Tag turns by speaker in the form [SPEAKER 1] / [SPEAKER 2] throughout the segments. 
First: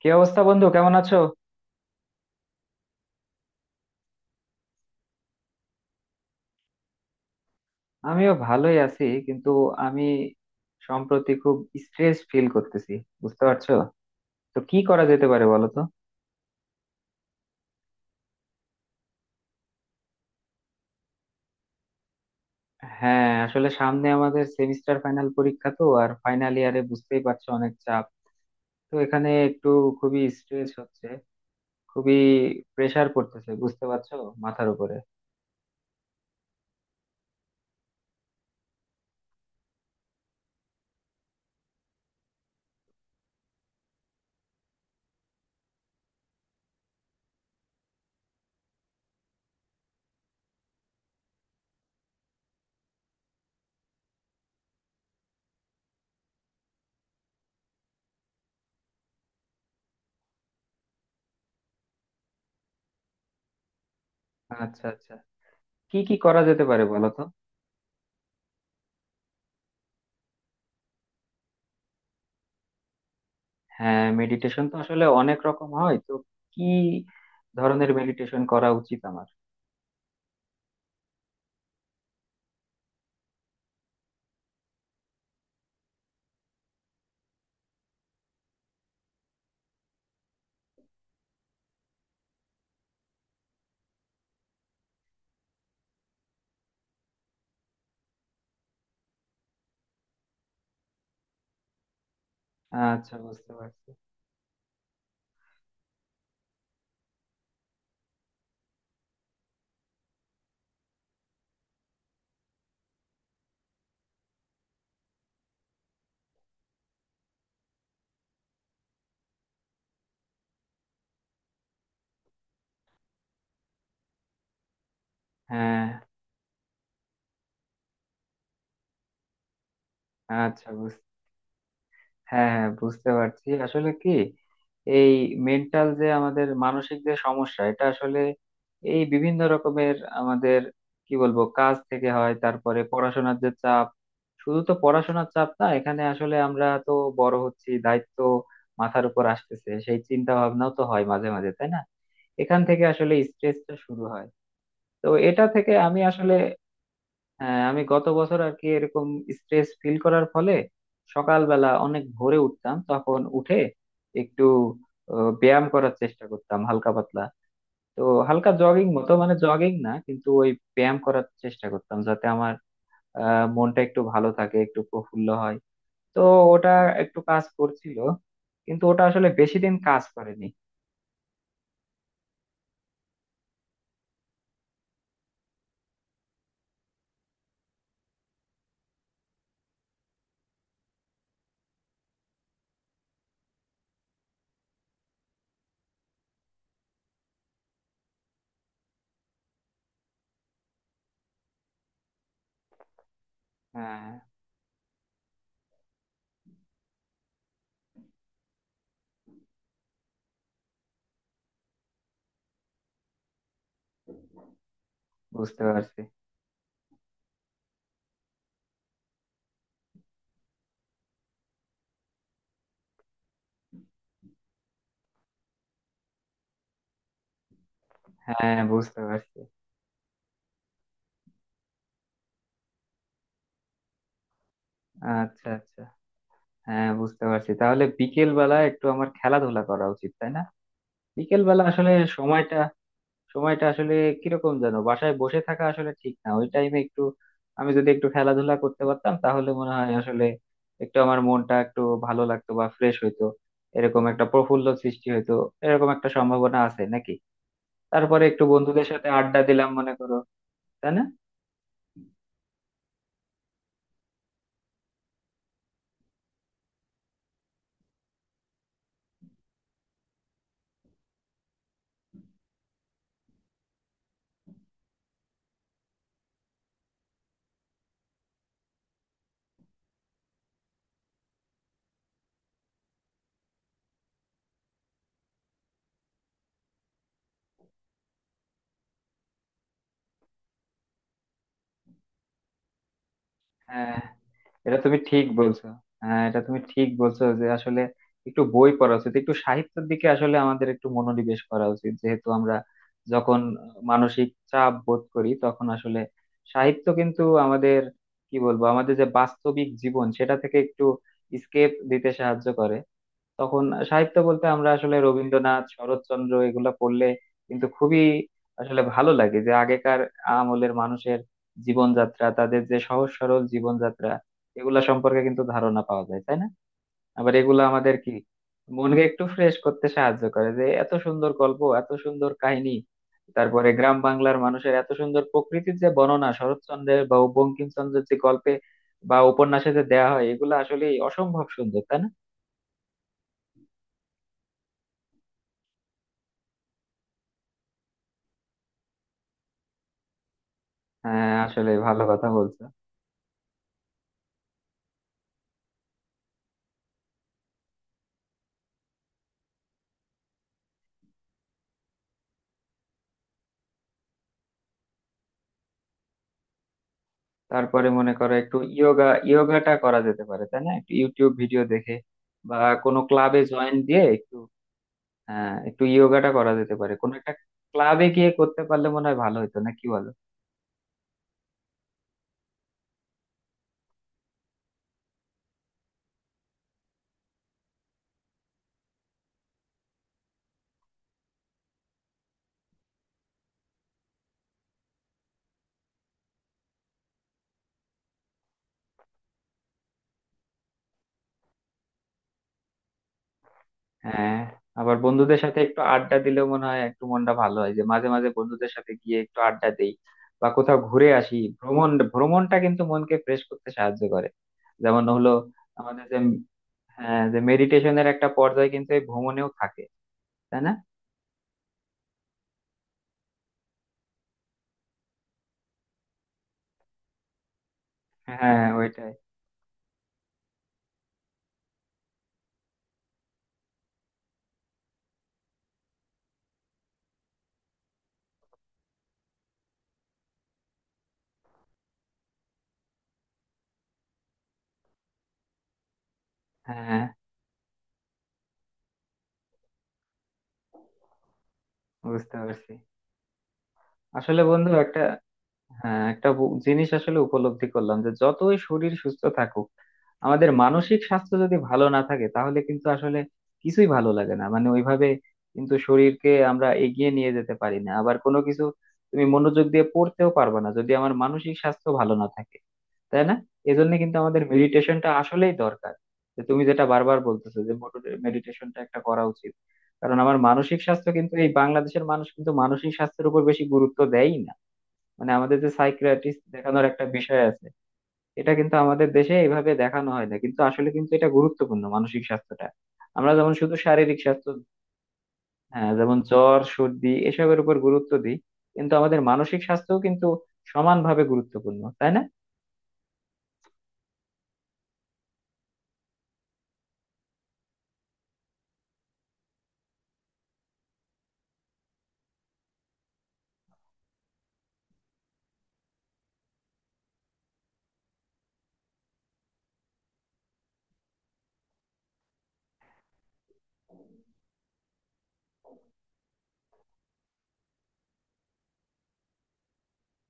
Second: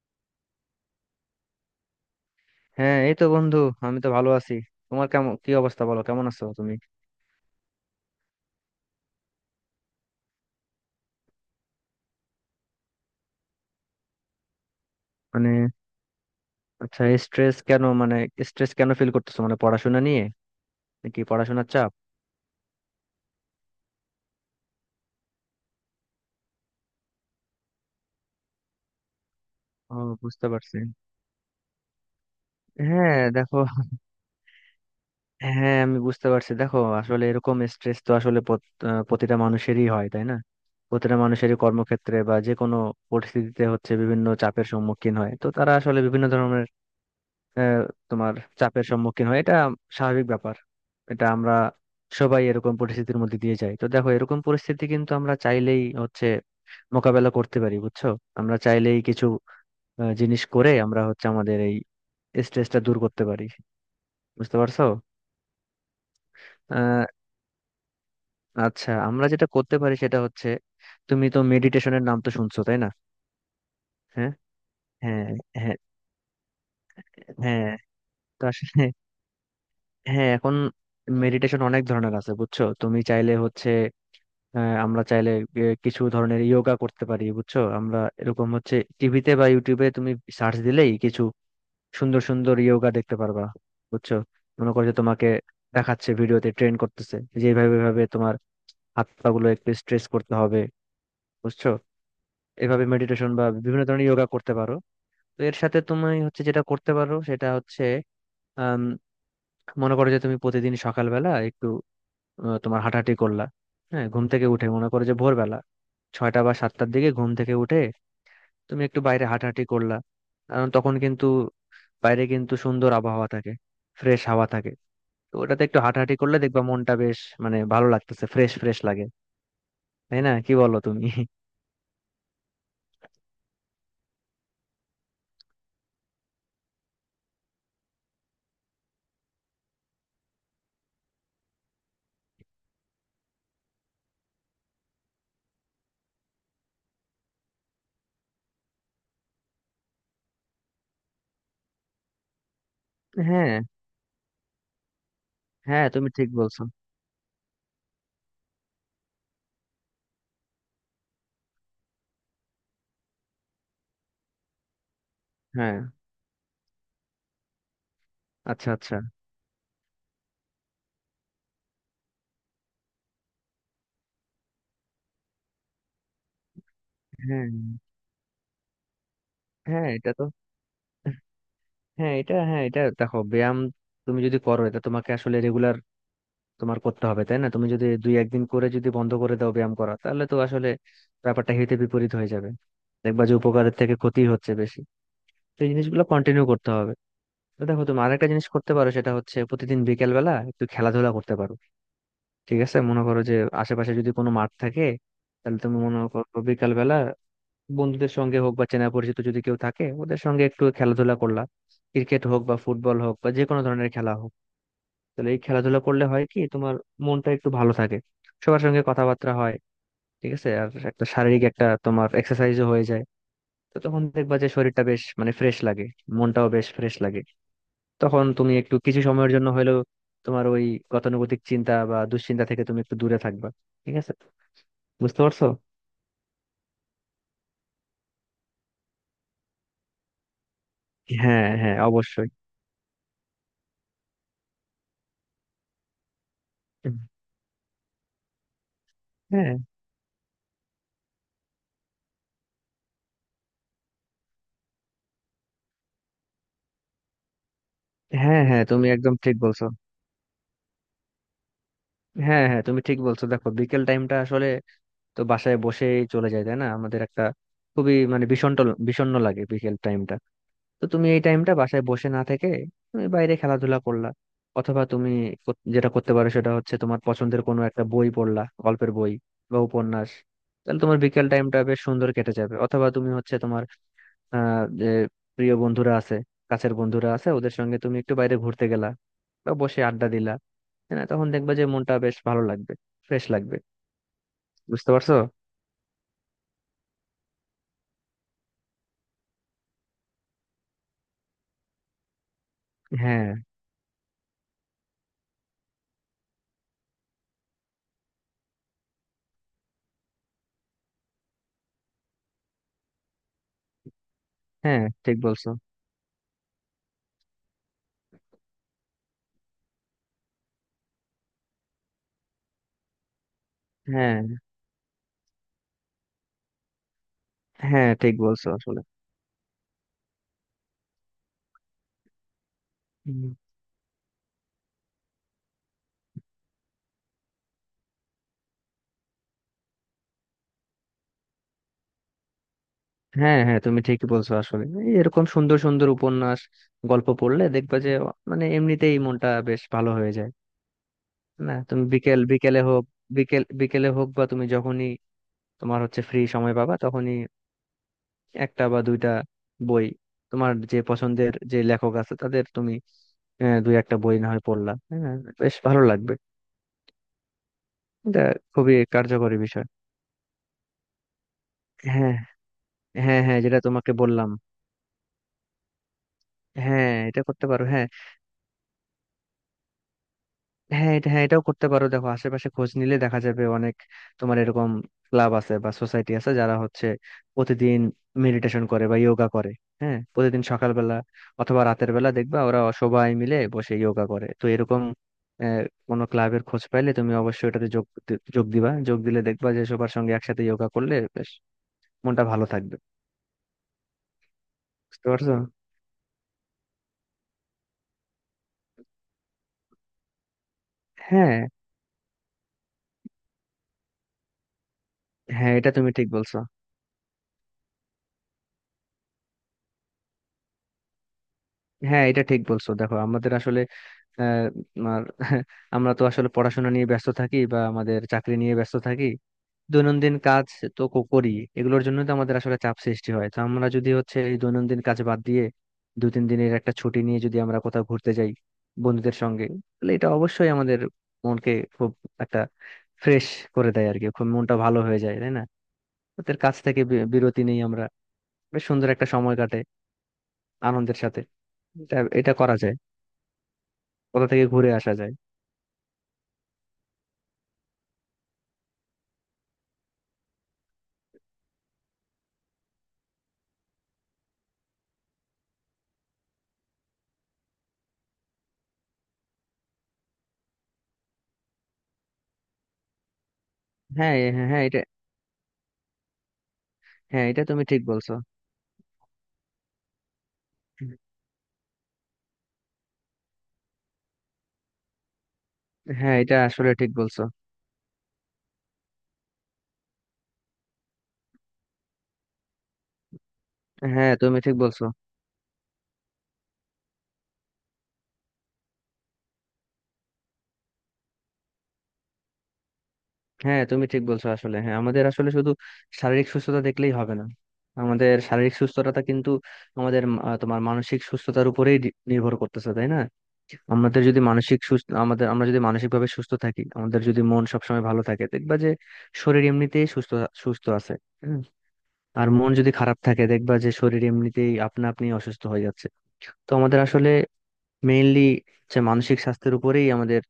[SPEAKER 1] কি অবস্থা বন্ধু? কেমন আছো?
[SPEAKER 2] হ্যাঁ, এই তো বন্ধু। আমি তো ভালো আছি। তোমার কেমন, কি অবস্থা, বলো কেমন আছো তুমি?
[SPEAKER 1] আমিও ভালোই আছি, কিন্তু আমি সম্প্রতি খুব স্ট্রেস ফিল করতেছি, বুঝতে পারছো? তো কি করা যেতে পারে
[SPEAKER 2] মানে,
[SPEAKER 1] বলো তো।
[SPEAKER 2] আচ্ছা স্ট্রেস কেন, মানে স্ট্রেস কেন ফিল করতেছো? মানে পড়াশোনা নিয়ে, নাকি পড়াশোনার চাপ?
[SPEAKER 1] হ্যাঁ, আসলে সামনে আমাদের সেমিস্টার ফাইনাল পরীক্ষা, তো আর ফাইনাল ইয়ারে বুঝতেই পারছো অনেক চাপ। তো এখানে একটু
[SPEAKER 2] ও,
[SPEAKER 1] খুবই
[SPEAKER 2] বুঝতে
[SPEAKER 1] স্ট্রেস
[SPEAKER 2] পারছি।
[SPEAKER 1] হচ্ছে, খুবই প্রেসার
[SPEAKER 2] হ্যাঁ
[SPEAKER 1] পড়তেছে,
[SPEAKER 2] দেখো,
[SPEAKER 1] বুঝতে পারছো, মাথার উপরে।
[SPEAKER 2] হ্যাঁ আমি বুঝতে পারছি। দেখো আসলে এরকম স্ট্রেস তো আসলে প্রতিটা মানুষেরই হয়, তাই না? প্রতিটা মানুষেরই কর্মক্ষেত্রে বা যে কোনো পরিস্থিতিতে হচ্ছে বিভিন্ন চাপের সম্মুখীন হয়, তো তারা আসলে বিভিন্ন ধরনের আহ, তোমার চাপের সম্মুখীন হয়। এটা স্বাভাবিক ব্যাপার। এটা আমরা সবাই এরকম পরিস্থিতির মধ্যে দিয়ে যাই। তো দেখো এরকম পরিস্থিতি কিন্তু আমরা চাইলেই হচ্ছে মোকাবেলা করতে পারি, বুঝছো। আমরা চাইলেই কিছু জিনিস করে আমরা হচ্ছে আমাদের এই স্ট্রেসটা দূর করতে পারি। বুঝতে পারছো?
[SPEAKER 1] আচ্ছা আচ্ছা, কি কি করা যেতে পারে
[SPEAKER 2] আহ
[SPEAKER 1] বলো তো।
[SPEAKER 2] আচ্ছা, আমরা যেটা করতে পারি সেটা হচ্ছে, তুমি তো মেডিটেশনের নাম তো শুনছো, তাই না?
[SPEAKER 1] হ্যাঁ,
[SPEAKER 2] হ্যাঁ,
[SPEAKER 1] মেডিটেশন তো আসলে
[SPEAKER 2] হ্যাঁ,
[SPEAKER 1] অনেক রকম
[SPEAKER 2] হ্যাঁ,
[SPEAKER 1] হয়, তো কি
[SPEAKER 2] হ্যাঁ।
[SPEAKER 1] ধরনের মেডিটেশন
[SPEAKER 2] তো
[SPEAKER 1] করা
[SPEAKER 2] আসলে
[SPEAKER 1] উচিত আমার?
[SPEAKER 2] হ্যাঁ এখন মেডিটেশন অনেক ধরনের আছে, বুঝছো। তুমি চাইলে হচ্ছে, হ্যাঁ আমরা চাইলে কিছু ধরনের যোগা করতে পারি, বুঝছো। আমরা এরকম হচ্ছে টিভিতে বা ইউটিউবে তুমি সার্চ দিলেই কিছু সুন্দর সুন্দর যোগা দেখতে পারবা, বুঝছো। মনে করো যে তোমাকে দেখাচ্ছে, ভিডিওতে ট্রেন করতেছে যে এইভাবে এইভাবে তোমার হাত পা গুলো একটু স্ট্রেস করতে হবে, বুঝছো। এভাবে
[SPEAKER 1] আচ্ছা,
[SPEAKER 2] মেডিটেশন বা
[SPEAKER 1] বুঝতে
[SPEAKER 2] বিভিন্ন
[SPEAKER 1] পারছি।
[SPEAKER 2] ধরনের যোগা করতে পারো। তো এর সাথে তুমি হচ্ছে যেটা করতে পারো সেটা হচ্ছে, আম, মনে করো যে তুমি প্রতিদিন সকালবেলা একটু তোমার হাঁটাহাঁটি করলা। হ্যাঁ, ঘুম থেকে উঠে মনে করো যে ভোরবেলা 6টা বা 7টার দিকে ঘুম থেকে উঠে তুমি একটু বাইরে হাঁটাহাঁটি করলা। কারণ তখন কিন্তু বাইরে কিন্তু সুন্দর আবহাওয়া থাকে, ফ্রেশ হাওয়া থাকে। তো ওটাতে একটু
[SPEAKER 1] হ্যাঁ,
[SPEAKER 2] হাঁটাহাঁটি করলে দেখবা মনটা বেশ মানে ভালো লাগতেছে, ফ্রেশ ফ্রেশ লাগে। তাই না, কি
[SPEAKER 1] আচ্ছা,
[SPEAKER 2] বলো তুমি?
[SPEAKER 1] হ্যাঁ হ্যাঁ, বুঝতে পারছি। আসলে কি, এই মেন্টাল যে আমাদের মানসিক যে সমস্যা, এটা আসলে এই বিভিন্ন রকমের আমাদের কি বলবো কাজ থেকে হয়, তারপরে পড়াশোনার যে চাপ, শুধু তো পড়াশোনার চাপ না, এখানে আসলে আমরা তো বড় হচ্ছি, দায়িত্ব মাথার উপর আসতেছে, সেই চিন্তা ভাবনাও তো হয় মাঝে মাঝে, তাই না? এখান থেকে আসলে
[SPEAKER 2] হ্যাঁ,
[SPEAKER 1] স্ট্রেসটা শুরু হয়। তো এটা থেকে
[SPEAKER 2] হ্যাঁ,
[SPEAKER 1] আমি
[SPEAKER 2] তুমি ঠিক
[SPEAKER 1] আসলে,
[SPEAKER 2] বলছো।
[SPEAKER 1] হ্যাঁ, আমি গত বছর আর কি এরকম স্ট্রেস ফিল করার ফলে সকালবেলা অনেক ভোরে উঠতাম, তখন উঠে একটু ব্যায়াম
[SPEAKER 2] হ্যাঁ।
[SPEAKER 1] করার চেষ্টা করতাম হালকা পাতলা। তো হালকা
[SPEAKER 2] আচ্ছা,
[SPEAKER 1] জগিং
[SPEAKER 2] আচ্ছা।
[SPEAKER 1] মতো, মানে জগিং না, কিন্তু ওই ব্যায়াম করার চেষ্টা করতাম যাতে আমার মনটা একটু ভালো থাকে, একটু প্রফুল্ল হয়। তো ওটা একটু কাজ
[SPEAKER 2] হ্যাঁ,
[SPEAKER 1] করছিল, কিন্তু ওটা আসলে বেশি দিন
[SPEAKER 2] হ্যাঁ,
[SPEAKER 1] কাজ
[SPEAKER 2] এটা তো,
[SPEAKER 1] করেনি।
[SPEAKER 2] হ্যাঁ এটা দেখো, ব্যায়াম তুমি যদি করো এটা তোমাকে আসলে রেগুলার তোমার করতে হবে, তাই না? তুমি যদি দুই একদিন করে যদি বন্ধ করে দাও ব্যায়াম করা তাহলে তো আসলে ব্যাপারটা হিতে বিপরীত হয়ে যাবে। দেখবা যে উপকারের থেকে ক্ষতি হচ্ছে বেশি। তো এই জিনিসগুলো কন্টিনিউ করতে হবে। তো দেখো, তুমি আরেকটা জিনিস করতে পারো সেটা হচ্ছে প্রতিদিন বিকেল বেলা একটু খেলাধুলা করতে পারো। ঠিক আছে, মনে করো যে আশেপাশে
[SPEAKER 1] হ্যাঁ,
[SPEAKER 2] যদি কোনো মাঠ থাকে, তাহলে তুমি মনে করো বিকেল বেলা বন্ধুদের সঙ্গে হোক বা চেনা পরিচিত যদি কেউ থাকে ওদের সঙ্গে একটু খেলাধুলা করলা। ক্রিকেট হোক বা ফুটবল হোক বা যে কোনো ধরনের খেলা হোক, তাহলে এই
[SPEAKER 1] বুঝতে
[SPEAKER 2] খেলাধুলা
[SPEAKER 1] পারছি।
[SPEAKER 2] করলে হয় কি, তোমার মনটা একটু ভালো থাকে, সবার সঙ্গে কথাবার্তা হয়। ঠিক আছে, আর একটা শারীরিক, একটা তোমার এক্সারসাইজও হয়ে যায়। তো তখন দেখবা যে শরীরটা বেশ মানে ফ্রেশ লাগে, মনটাও বেশ ফ্রেশ লাগে। তখন তুমি
[SPEAKER 1] হ্যাঁ,
[SPEAKER 2] একটু
[SPEAKER 1] বুঝতে
[SPEAKER 2] কিছু সময়ের
[SPEAKER 1] পারছি।
[SPEAKER 2] জন্য হলেও তোমার ওই গতানুগতিক চিন্তা বা দুশ্চিন্তা থেকে তুমি একটু দূরে থাকবা। ঠিক আছে, বুঝতে পারছো?
[SPEAKER 1] আচ্ছা আচ্ছা, হ্যাঁ বুঝতে পারছি, তাহলে বিকেল বেলা একটু আমার খেলাধুলা করা উচিত তাই না? বিকেল
[SPEAKER 2] হ্যাঁ,
[SPEAKER 1] বেলা
[SPEAKER 2] হ্যাঁ,
[SPEAKER 1] আসলে
[SPEAKER 2] অবশ্যই।
[SPEAKER 1] সময়টা, সময়টা আসলে কিরকম যেন, বাসায় বসে থাকা আসলে ঠিক না ওই টাইমে। একটু আমি যদি একটু খেলাধুলা করতে পারতাম তাহলে
[SPEAKER 2] হ্যাঁ,
[SPEAKER 1] মনে হয় আসলে একটু আমার মনটা একটু ভালো লাগতো বা ফ্রেশ হইতো, এরকম একটা প্রফুল্ল সৃষ্টি হইতো, এরকম একটা সম্ভাবনা আছে নাকি? তারপরে
[SPEAKER 2] হ্যাঁ,
[SPEAKER 1] একটু
[SPEAKER 2] হ্যাঁ, তুমি
[SPEAKER 1] বন্ধুদের সাথে
[SPEAKER 2] একদম ঠিক
[SPEAKER 1] আড্ডা
[SPEAKER 2] বলছো।
[SPEAKER 1] দিলাম মনে করো, তাই না?
[SPEAKER 2] হ্যাঁ, হ্যাঁ, তুমি ঠিক বলছো। দেখো বিকেল টাইমটা আসলে তো বাসায় বসেই চলে যায়, তাই না? আমাদের একটা খুবই মানে বিষণ্ণ, বিষণ্ণ লাগে বিকেল টাইমটা। তো তুমি এই টাইমটা বাসায় বসে না থেকে তুমি বাইরে খেলাধুলা করলা। অথবা তুমি যেটা করতে পারো সেটা হচ্ছে তোমার পছন্দের কোনো একটা বই পড়লা, গল্পের বই বা উপন্যাস। তাহলে তোমার বিকেল টাইমটা বেশ সুন্দর কেটে যাবে। অথবা তুমি হচ্ছে তোমার যে প্রিয় বন্ধুরা আছে, কাছের বন্ধুরা আছে, ওদের সঙ্গে তুমি একটু বাইরে ঘুরতে গেলা বা বসে আড্ডা দিলা। হ্যাঁ তখন দেখবা যে মনটা বেশ ভালো লাগবে, ফ্রেশ লাগবে।
[SPEAKER 1] হ্যাঁ, এটা
[SPEAKER 2] বুঝতে
[SPEAKER 1] তুমি
[SPEAKER 2] পারছো?
[SPEAKER 1] ঠিক বলছো। হ্যাঁ এটা তুমি ঠিক বলছো যে আসলে একটু বই পড়া উচিত, একটু সাহিত্যের দিকে আসলে আমাদের একটু মনোনিবেশ করা উচিত, যেহেতু আমরা
[SPEAKER 2] হ্যাঁ,
[SPEAKER 1] যখন মানসিক চাপ বোধ করি তখন আসলে সাহিত্য কিন্তু আমাদের কি বলবো আমাদের যে বাস্তবিক জীবন সেটা থেকে একটু স্কেপ দিতে সাহায্য করে। তখন সাহিত্য বলতে আমরা
[SPEAKER 2] হ্যাঁ,
[SPEAKER 1] আসলে
[SPEAKER 2] ঠিক বলছো।
[SPEAKER 1] রবীন্দ্রনাথ, শরৎচন্দ্র এগুলা পড়লে কিন্তু খুবই আসলে ভালো লাগে, যে আগেকার আমলের মানুষের জীবনযাত্রা, তাদের যে সহজ সরল জীবনযাত্রা,
[SPEAKER 2] হ্যাঁ,
[SPEAKER 1] এগুলা সম্পর্কে কিন্তু ধারণা পাওয়া যায়, তাই না? আবার এগুলা
[SPEAKER 2] হ্যাঁ,
[SPEAKER 1] আমাদের কি
[SPEAKER 2] ঠিক বলছো আসলে।
[SPEAKER 1] মনকে একটু ফ্রেশ করতে সাহায্য করে, যে এত সুন্দর গল্প, এত সুন্দর কাহিনী।
[SPEAKER 2] হুম।
[SPEAKER 1] তারপরে গ্রাম বাংলার মানুষের এত সুন্দর প্রকৃতির যে বর্ণনা শরৎচন্দ্রের বা বঙ্কিমচন্দ্রের যে গল্পে বা উপন্যাসে যে দেয়া হয়, এগুলো আসলে অসম্ভব সুন্দর তাই না?
[SPEAKER 2] হ্যাঁ, হ্যাঁ, তুমি ঠিকই বলছো আসলে। এই এরকম সুন্দর সুন্দর উপন্যাস, গল্প পড়লে দেখবা যে মানে এমনিতেই মনটা বেশ ভালো হয়ে যায়।
[SPEAKER 1] হ্যাঁ,
[SPEAKER 2] না
[SPEAKER 1] আসলে
[SPEAKER 2] তুমি
[SPEAKER 1] ভালো কথা বলছো।
[SPEAKER 2] বিকেল বিকেলে হোক বা তুমি যখনই তোমার হচ্ছে ফ্রি সময় পাবা তখনই, একটা বা দুইটা বই, তোমার যে পছন্দের যে লেখক আছে তাদের তুমি দুই একটা বই না হয় পড়লা, হ্যাঁ, বেশ ভালো লাগবে।
[SPEAKER 1] তারপরে মনে
[SPEAKER 2] এটা
[SPEAKER 1] করো একটু
[SPEAKER 2] খুবই
[SPEAKER 1] ইয়োগা,
[SPEAKER 2] কার্যকরী বিষয়।
[SPEAKER 1] ইয়োগাটা করা যেতে পারে তাই না, একটু ইউটিউব ভিডিও দেখে
[SPEAKER 2] হ্যাঁ,
[SPEAKER 1] বা কোনো
[SPEAKER 2] হ্যাঁ, হ্যাঁ,
[SPEAKER 1] ক্লাবে
[SPEAKER 2] যেটা
[SPEAKER 1] জয়েন
[SPEAKER 2] তোমাকে
[SPEAKER 1] দিয়ে
[SPEAKER 2] বললাম।
[SPEAKER 1] একটু একটু ইয়োগাটা করা যেতে
[SPEAKER 2] হ্যাঁ,
[SPEAKER 1] পারে, কোনো
[SPEAKER 2] এটা
[SPEAKER 1] একটা
[SPEAKER 2] করতে পারো। হ্যাঁ,
[SPEAKER 1] ক্লাবে গিয়ে করতে পারলে মনে হয় ভালো হতো, না কি বলো?
[SPEAKER 2] হ্যাঁ, এটা, হ্যাঁ, এটাও করতে পারো। দেখো আশেপাশে খোঁজ নিলে দেখা যাবে অনেক তোমার এরকম ক্লাব আছে বা সোসাইটি আছে যারা হচ্ছে প্রতিদিন মেডিটেশন করে বা যোগা করে। হ্যাঁ, প্রতিদিন সকালবেলা অথবা রাতের বেলা দেখবা ওরা সবাই মিলে বসে যোগা করে। তো এরকম আহ, কোনো ক্লাবের খোঁজ পাইলে তুমি অবশ্যই এটাতে যোগ দিবা। যোগ দিলে দেখবা যে সবার সঙ্গে একসাথে যোগা করলে বেশ মনটা ভালো থাকবে।
[SPEAKER 1] হ্যাঁ, আবার
[SPEAKER 2] বুঝতে পারছো?
[SPEAKER 1] বন্ধুদের সাথে একটু আড্ডা দিলেও মনে হয় একটু মনটা ভালো হয়, যে মাঝে মাঝে বন্ধুদের সাথে গিয়ে একটু আড্ডা দেই বা কোথাও ঘুরে আসি।
[SPEAKER 2] হ্যাঁ,
[SPEAKER 1] ভ্রমণ, ভ্রমণটা কিন্তু মনকে ফ্রেশ করতে সাহায্য করে। যেমন হলো
[SPEAKER 2] হ্যাঁ, এটা তুমি
[SPEAKER 1] আমাদের
[SPEAKER 2] ঠিক
[SPEAKER 1] যে,
[SPEAKER 2] বলছো।
[SPEAKER 1] হ্যাঁ যে মেডিটেশনের একটা পর্যায় কিন্তু এই ভ্রমণেও থাকে, তাই না?
[SPEAKER 2] হ্যাঁ এটা ঠিক বলছো। দেখো আমাদের আসলে আহ, আর আমরা তো আসলে পড়াশোনা নিয়ে ব্যস্ত থাকি বা আমাদের চাকরি নিয়ে
[SPEAKER 1] হ্যাঁ,
[SPEAKER 2] ব্যস্ত থাকি,
[SPEAKER 1] ওইটাই।
[SPEAKER 2] দৈনন্দিন কাজ তো করি, এগুলোর জন্য তো আমাদের আসলে চাপ সৃষ্টি হয়। তো আমরা যদি হচ্ছে এই দৈনন্দিন কাজ বাদ দিয়ে দু তিন দিনের একটা ছুটি নিয়ে যদি আমরা কোথাও ঘুরতে যাই বন্ধুদের সঙ্গে, তাহলে এটা অবশ্যই আমাদের মনকে খুব একটা ফ্রেশ করে দেয়, আর কি খুব মনটা ভালো হয়ে যায়, তাই না? ওদের কাছ থেকে
[SPEAKER 1] হ্যাঁ,
[SPEAKER 2] বিরতি নেই আমরা, বেশ সুন্দর একটা সময় কাটে আনন্দের সাথে। এটা এটা
[SPEAKER 1] বুঝতে
[SPEAKER 2] করা
[SPEAKER 1] পারছি।
[SPEAKER 2] যায়, কোথা
[SPEAKER 1] আসলে
[SPEAKER 2] থেকে
[SPEAKER 1] বন্ধু
[SPEAKER 2] ঘুরে আসা
[SPEAKER 1] একটা,
[SPEAKER 2] যায়।
[SPEAKER 1] হ্যাঁ একটা জিনিস আসলে উপলব্ধি করলাম, যে যতই শরীর সুস্থ থাকুক আমাদের মানসিক স্বাস্থ্য যদি ভালো না থাকে তাহলে কিন্তু আসলে কিছুই ভালো লাগে না, মানে ওইভাবে কিন্তু শরীরকে আমরা এগিয়ে নিয়ে যেতে পারি না। আবার কোনো কিছু তুমি মনোযোগ দিয়ে পড়তেও পারবে না যদি আমার মানসিক স্বাস্থ্য ভালো না থাকে, তাই না? এজন্য
[SPEAKER 2] হ্যাঁ,
[SPEAKER 1] কিন্তু আমাদের
[SPEAKER 2] হ্যাঁ, হ্যাঁ, এটা।
[SPEAKER 1] মেডিটেশনটা আসলেই দরকার, যে তুমি যেটা বারবার
[SPEAKER 2] হ্যাঁ এটা
[SPEAKER 1] বলতেছো
[SPEAKER 2] তুমি
[SPEAKER 1] যে
[SPEAKER 2] ঠিক বলছো।
[SPEAKER 1] মেডিটেশনটা একটা করা উচিত। কারণ আমার মানসিক স্বাস্থ্য কিন্তু এই বাংলাদেশের মানুষ কিন্তু মানসিক স্বাস্থ্যের উপর বেশি গুরুত্ব দেয়ই না। মানে আমাদের যে
[SPEAKER 2] হ্যাঁ এটা
[SPEAKER 1] সাইকিয়াট্রিস্ট
[SPEAKER 2] আসলে
[SPEAKER 1] দেখানোর
[SPEAKER 2] ঠিক
[SPEAKER 1] একটা
[SPEAKER 2] বলছো।
[SPEAKER 1] বিষয় আছে, এটা কিন্তু আমাদের দেশে এইভাবে দেখানো হয় না, কিন্তু আসলে কিন্তু এটা গুরুত্বপূর্ণ মানসিক স্বাস্থ্যটা। আমরা যেমন শুধু
[SPEAKER 2] হ্যাঁ
[SPEAKER 1] শারীরিক
[SPEAKER 2] তুমি
[SPEAKER 1] স্বাস্থ্য,
[SPEAKER 2] ঠিক বলছো।
[SPEAKER 1] হ্যাঁ যেমন জ্বর সর্দি এসবের উপর গুরুত্ব দিই, কিন্তু আমাদের মানসিক স্বাস্থ্যও কিন্তু সমানভাবে গুরুত্বপূর্ণ, তাই না?
[SPEAKER 2] হ্যাঁ তুমি ঠিক বলছো আসলে। হ্যাঁ আমাদের আসলে শুধু শারীরিক সুস্থতা দেখলেই হবে না। আমাদের শারীরিক সুস্থতা কিন্তু আমাদের মানসিক সুস্থতার উপরেই নির্ভর করতেছে, তাই না? আমাদের যদি মানসিক সুস্থ আমাদের আমরা যদি মানসিক ভাবে সুস্থ থাকি, আমাদের যদি মন সবসময় ভালো থাকে, দেখবা যে শরীর এমনিতেই সুস্থ, সুস্থ আছে। হুম। আর মন যদি খারাপ থাকে দেখবা যে শরীর এমনিতেই আপনা আপনি অসুস্থ হয়ে যাচ্ছে। তো আমাদের আসলে মেইনলি যে মানসিক স্বাস্থ্যের উপরেই আমাদের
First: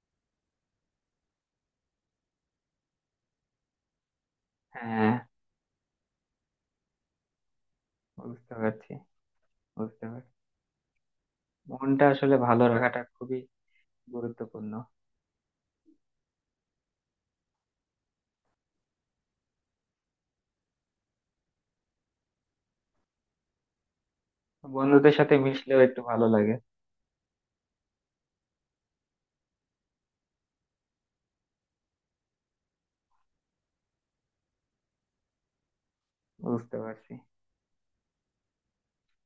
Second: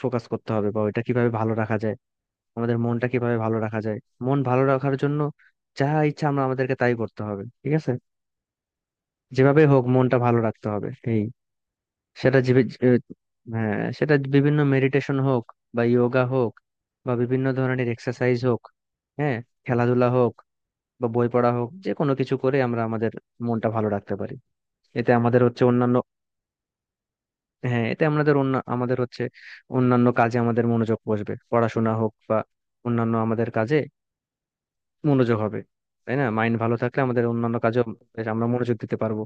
[SPEAKER 2] ফোকাস করতে হবে, বা ওইটা কিভাবে ভালো রাখা যায়, আমাদের মনটা কিভাবে ভালো রাখা যায়। মন ভালো রাখার
[SPEAKER 1] হ্যাঁ,
[SPEAKER 2] জন্য যা ইচ্ছা আমরা আমাদেরকে তাই করতে হবে, ঠিক আছে।
[SPEAKER 1] বুঝতে পারছি।
[SPEAKER 2] যেভাবে হোক
[SPEAKER 1] বুঝতে
[SPEAKER 2] মনটা
[SPEAKER 1] পারছি,
[SPEAKER 2] ভালো রাখতে হবে এই।
[SPEAKER 1] মনটা আসলে
[SPEAKER 2] সেটা
[SPEAKER 1] ভালো
[SPEAKER 2] জীবে-
[SPEAKER 1] রাখাটা
[SPEAKER 2] যে-
[SPEAKER 1] খুবই
[SPEAKER 2] হ্যাঁ সেটা বিভিন্ন
[SPEAKER 1] গুরুত্বপূর্ণ।
[SPEAKER 2] মেডিটেশন হোক বা যোগা হোক বা বিভিন্ন ধরনের এক্সারসাইজ হোক, হ্যাঁ খেলাধুলা হোক বা বই পড়া হোক, যে কোনো কিছু করে আমরা আমাদের মনটা ভালো রাখতে পারি। এতে
[SPEAKER 1] বন্ধুদের সাথে
[SPEAKER 2] আমাদের হচ্ছে
[SPEAKER 1] মিশলেও
[SPEAKER 2] অন্যান্য,
[SPEAKER 1] একটু ভালো লাগে।
[SPEAKER 2] হ্যাঁ এতে আমাদের অন্য, আমাদের হচ্ছে অন্যান্য কাজে আমাদের মনোযোগ বসবে, পড়াশোনা হোক বা অন্যান্য আমাদের কাজে মনোযোগ হবে, তাই না? মাইন্ড ভালো
[SPEAKER 1] বুঝতে
[SPEAKER 2] থাকলে
[SPEAKER 1] পারছি,
[SPEAKER 2] আমাদের অন্যান্য কাজেও বেশ আমরা মনোযোগ দিতে পারবো।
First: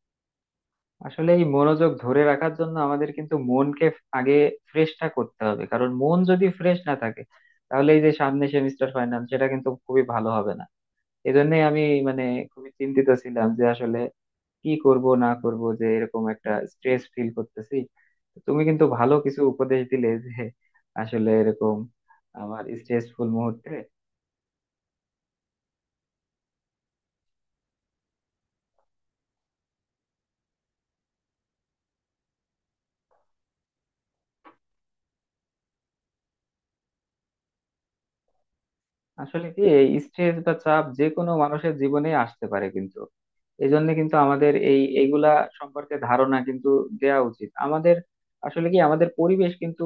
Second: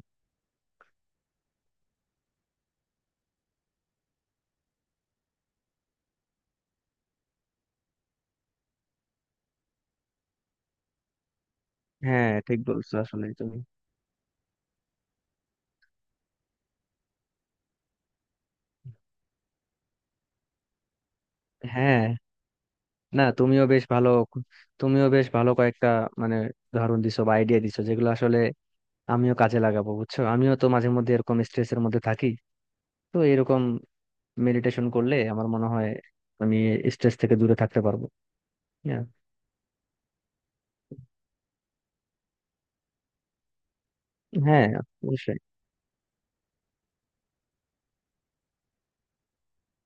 [SPEAKER 1] আসলে এই মনোযোগ ধরে রাখার জন্য আমাদের কিন্তু মনকে আগে ফ্রেশটা করতে হবে, কারণ মন যদি ফ্রেশ না থাকে তাহলে এই যে সামনে সেমিস্টার ফাইনাল, সেটা কিন্তু খুবই ভালো হবে না। এজন্যই আমি মানে
[SPEAKER 2] হ্যাঁ ঠিক
[SPEAKER 1] খুবই
[SPEAKER 2] বলছো
[SPEAKER 1] চিন্তিত
[SPEAKER 2] আসলে
[SPEAKER 1] ছিলাম
[SPEAKER 2] তুমি।
[SPEAKER 1] যে আসলে কি করব না করব, যে এরকম একটা স্ট্রেস ফিল করতেছি। তো তুমি কিন্তু ভালো কিছু উপদেশ দিলে যে আসলে এরকম
[SPEAKER 2] হ্যাঁ,
[SPEAKER 1] আমার
[SPEAKER 2] না
[SPEAKER 1] স্ট্রেসফুল মুহূর্তে।
[SPEAKER 2] তুমিও বেশ ভালো কয়েকটা মানে উদাহরণ দিছো বা আইডিয়া দিছো যেগুলো আসলে আমিও কাজে লাগাবো, বুঝছো। আমিও তো মাঝে মধ্যে এরকম স্ট্রেসের মধ্যে থাকি। তো এরকম মেডিটেশন করলে আমার মনে হয় আমি স্ট্রেস থেকে দূরে থাকতে পারবো। হ্যাঁ,
[SPEAKER 1] আসলে কি, এই স্ট্রেস বা চাপ যে কোনো মানুষের জীবনে আসতে পারে, কিন্তু এই জন্য কিন্তু আমাদের
[SPEAKER 2] হ্যাঁ,
[SPEAKER 1] এই এইগুলা
[SPEAKER 2] অবশ্যই।
[SPEAKER 1] সম্পর্কে ধারণা কিন্তু দেয়া উচিত আমাদের। আসলে কি, আমাদের পরিবেশ কিন্তু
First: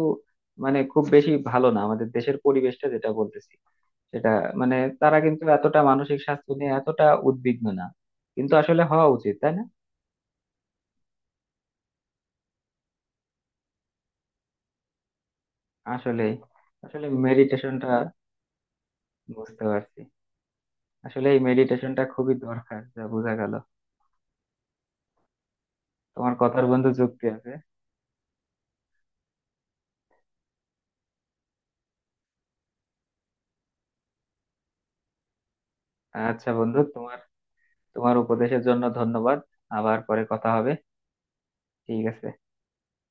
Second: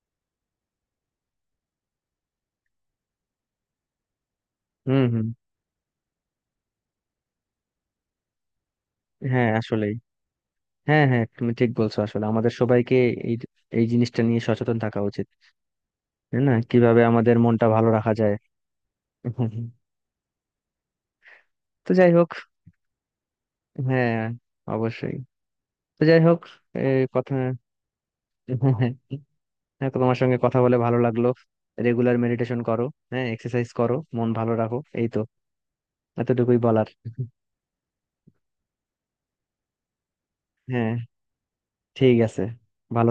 [SPEAKER 1] মানে খুব বেশি ভালো না আমাদের দেশের পরিবেশটা, যেটা বলতেছি সেটা মানে
[SPEAKER 2] হুম,
[SPEAKER 1] তারা
[SPEAKER 2] হুম।
[SPEAKER 1] কিন্তু এতটা মানসিক স্বাস্থ্য নিয়ে এতটা উদ্বিগ্ন না, কিন্তু আসলে হওয়া উচিত
[SPEAKER 2] হ্যাঁ
[SPEAKER 1] তাই না?
[SPEAKER 2] আসলেই, হ্যাঁ, হ্যাঁ, তুমি ঠিক বলছো আসলে। আমাদের সবাইকে এই এই জিনিসটা নিয়ে সচেতন থাকা উচিত,
[SPEAKER 1] আসলে,
[SPEAKER 2] তাই না? কিভাবে
[SPEAKER 1] আসলে
[SPEAKER 2] আমাদের মনটা
[SPEAKER 1] মেডিটেশনটা।
[SPEAKER 2] ভালো রাখা যায়। হুম,
[SPEAKER 1] বুঝতে
[SPEAKER 2] হুম।
[SPEAKER 1] পারছি, আসলে এই
[SPEAKER 2] তো
[SPEAKER 1] মেডিটেশনটা
[SPEAKER 2] যাই হোক,
[SPEAKER 1] খুবই দরকার যা বোঝা গেল।
[SPEAKER 2] হ্যাঁ অবশ্যই। তো যাই
[SPEAKER 1] তোমার
[SPEAKER 2] হোক
[SPEAKER 1] কথার বন্ধু
[SPEAKER 2] এই
[SPEAKER 1] যুক্তি
[SPEAKER 2] কথা,
[SPEAKER 1] আছে।
[SPEAKER 2] হ্যাঁ, তো তোমার সঙ্গে কথা বলে ভালো লাগলো। রেগুলার মেডিটেশন করো, হ্যাঁ এক্সারসাইজ করো, মন ভালো রাখো, এই তো,
[SPEAKER 1] আচ্ছা
[SPEAKER 2] এতটুকুই
[SPEAKER 1] বন্ধু,
[SPEAKER 2] বলার।
[SPEAKER 1] তোমার, তোমার উপদেশের জন্য ধন্যবাদ। আবার পরে কথা হবে।
[SPEAKER 2] হ্যাঁ,
[SPEAKER 1] ঠিক
[SPEAKER 2] ঠিক
[SPEAKER 1] আছে।
[SPEAKER 2] আছে, ভালো।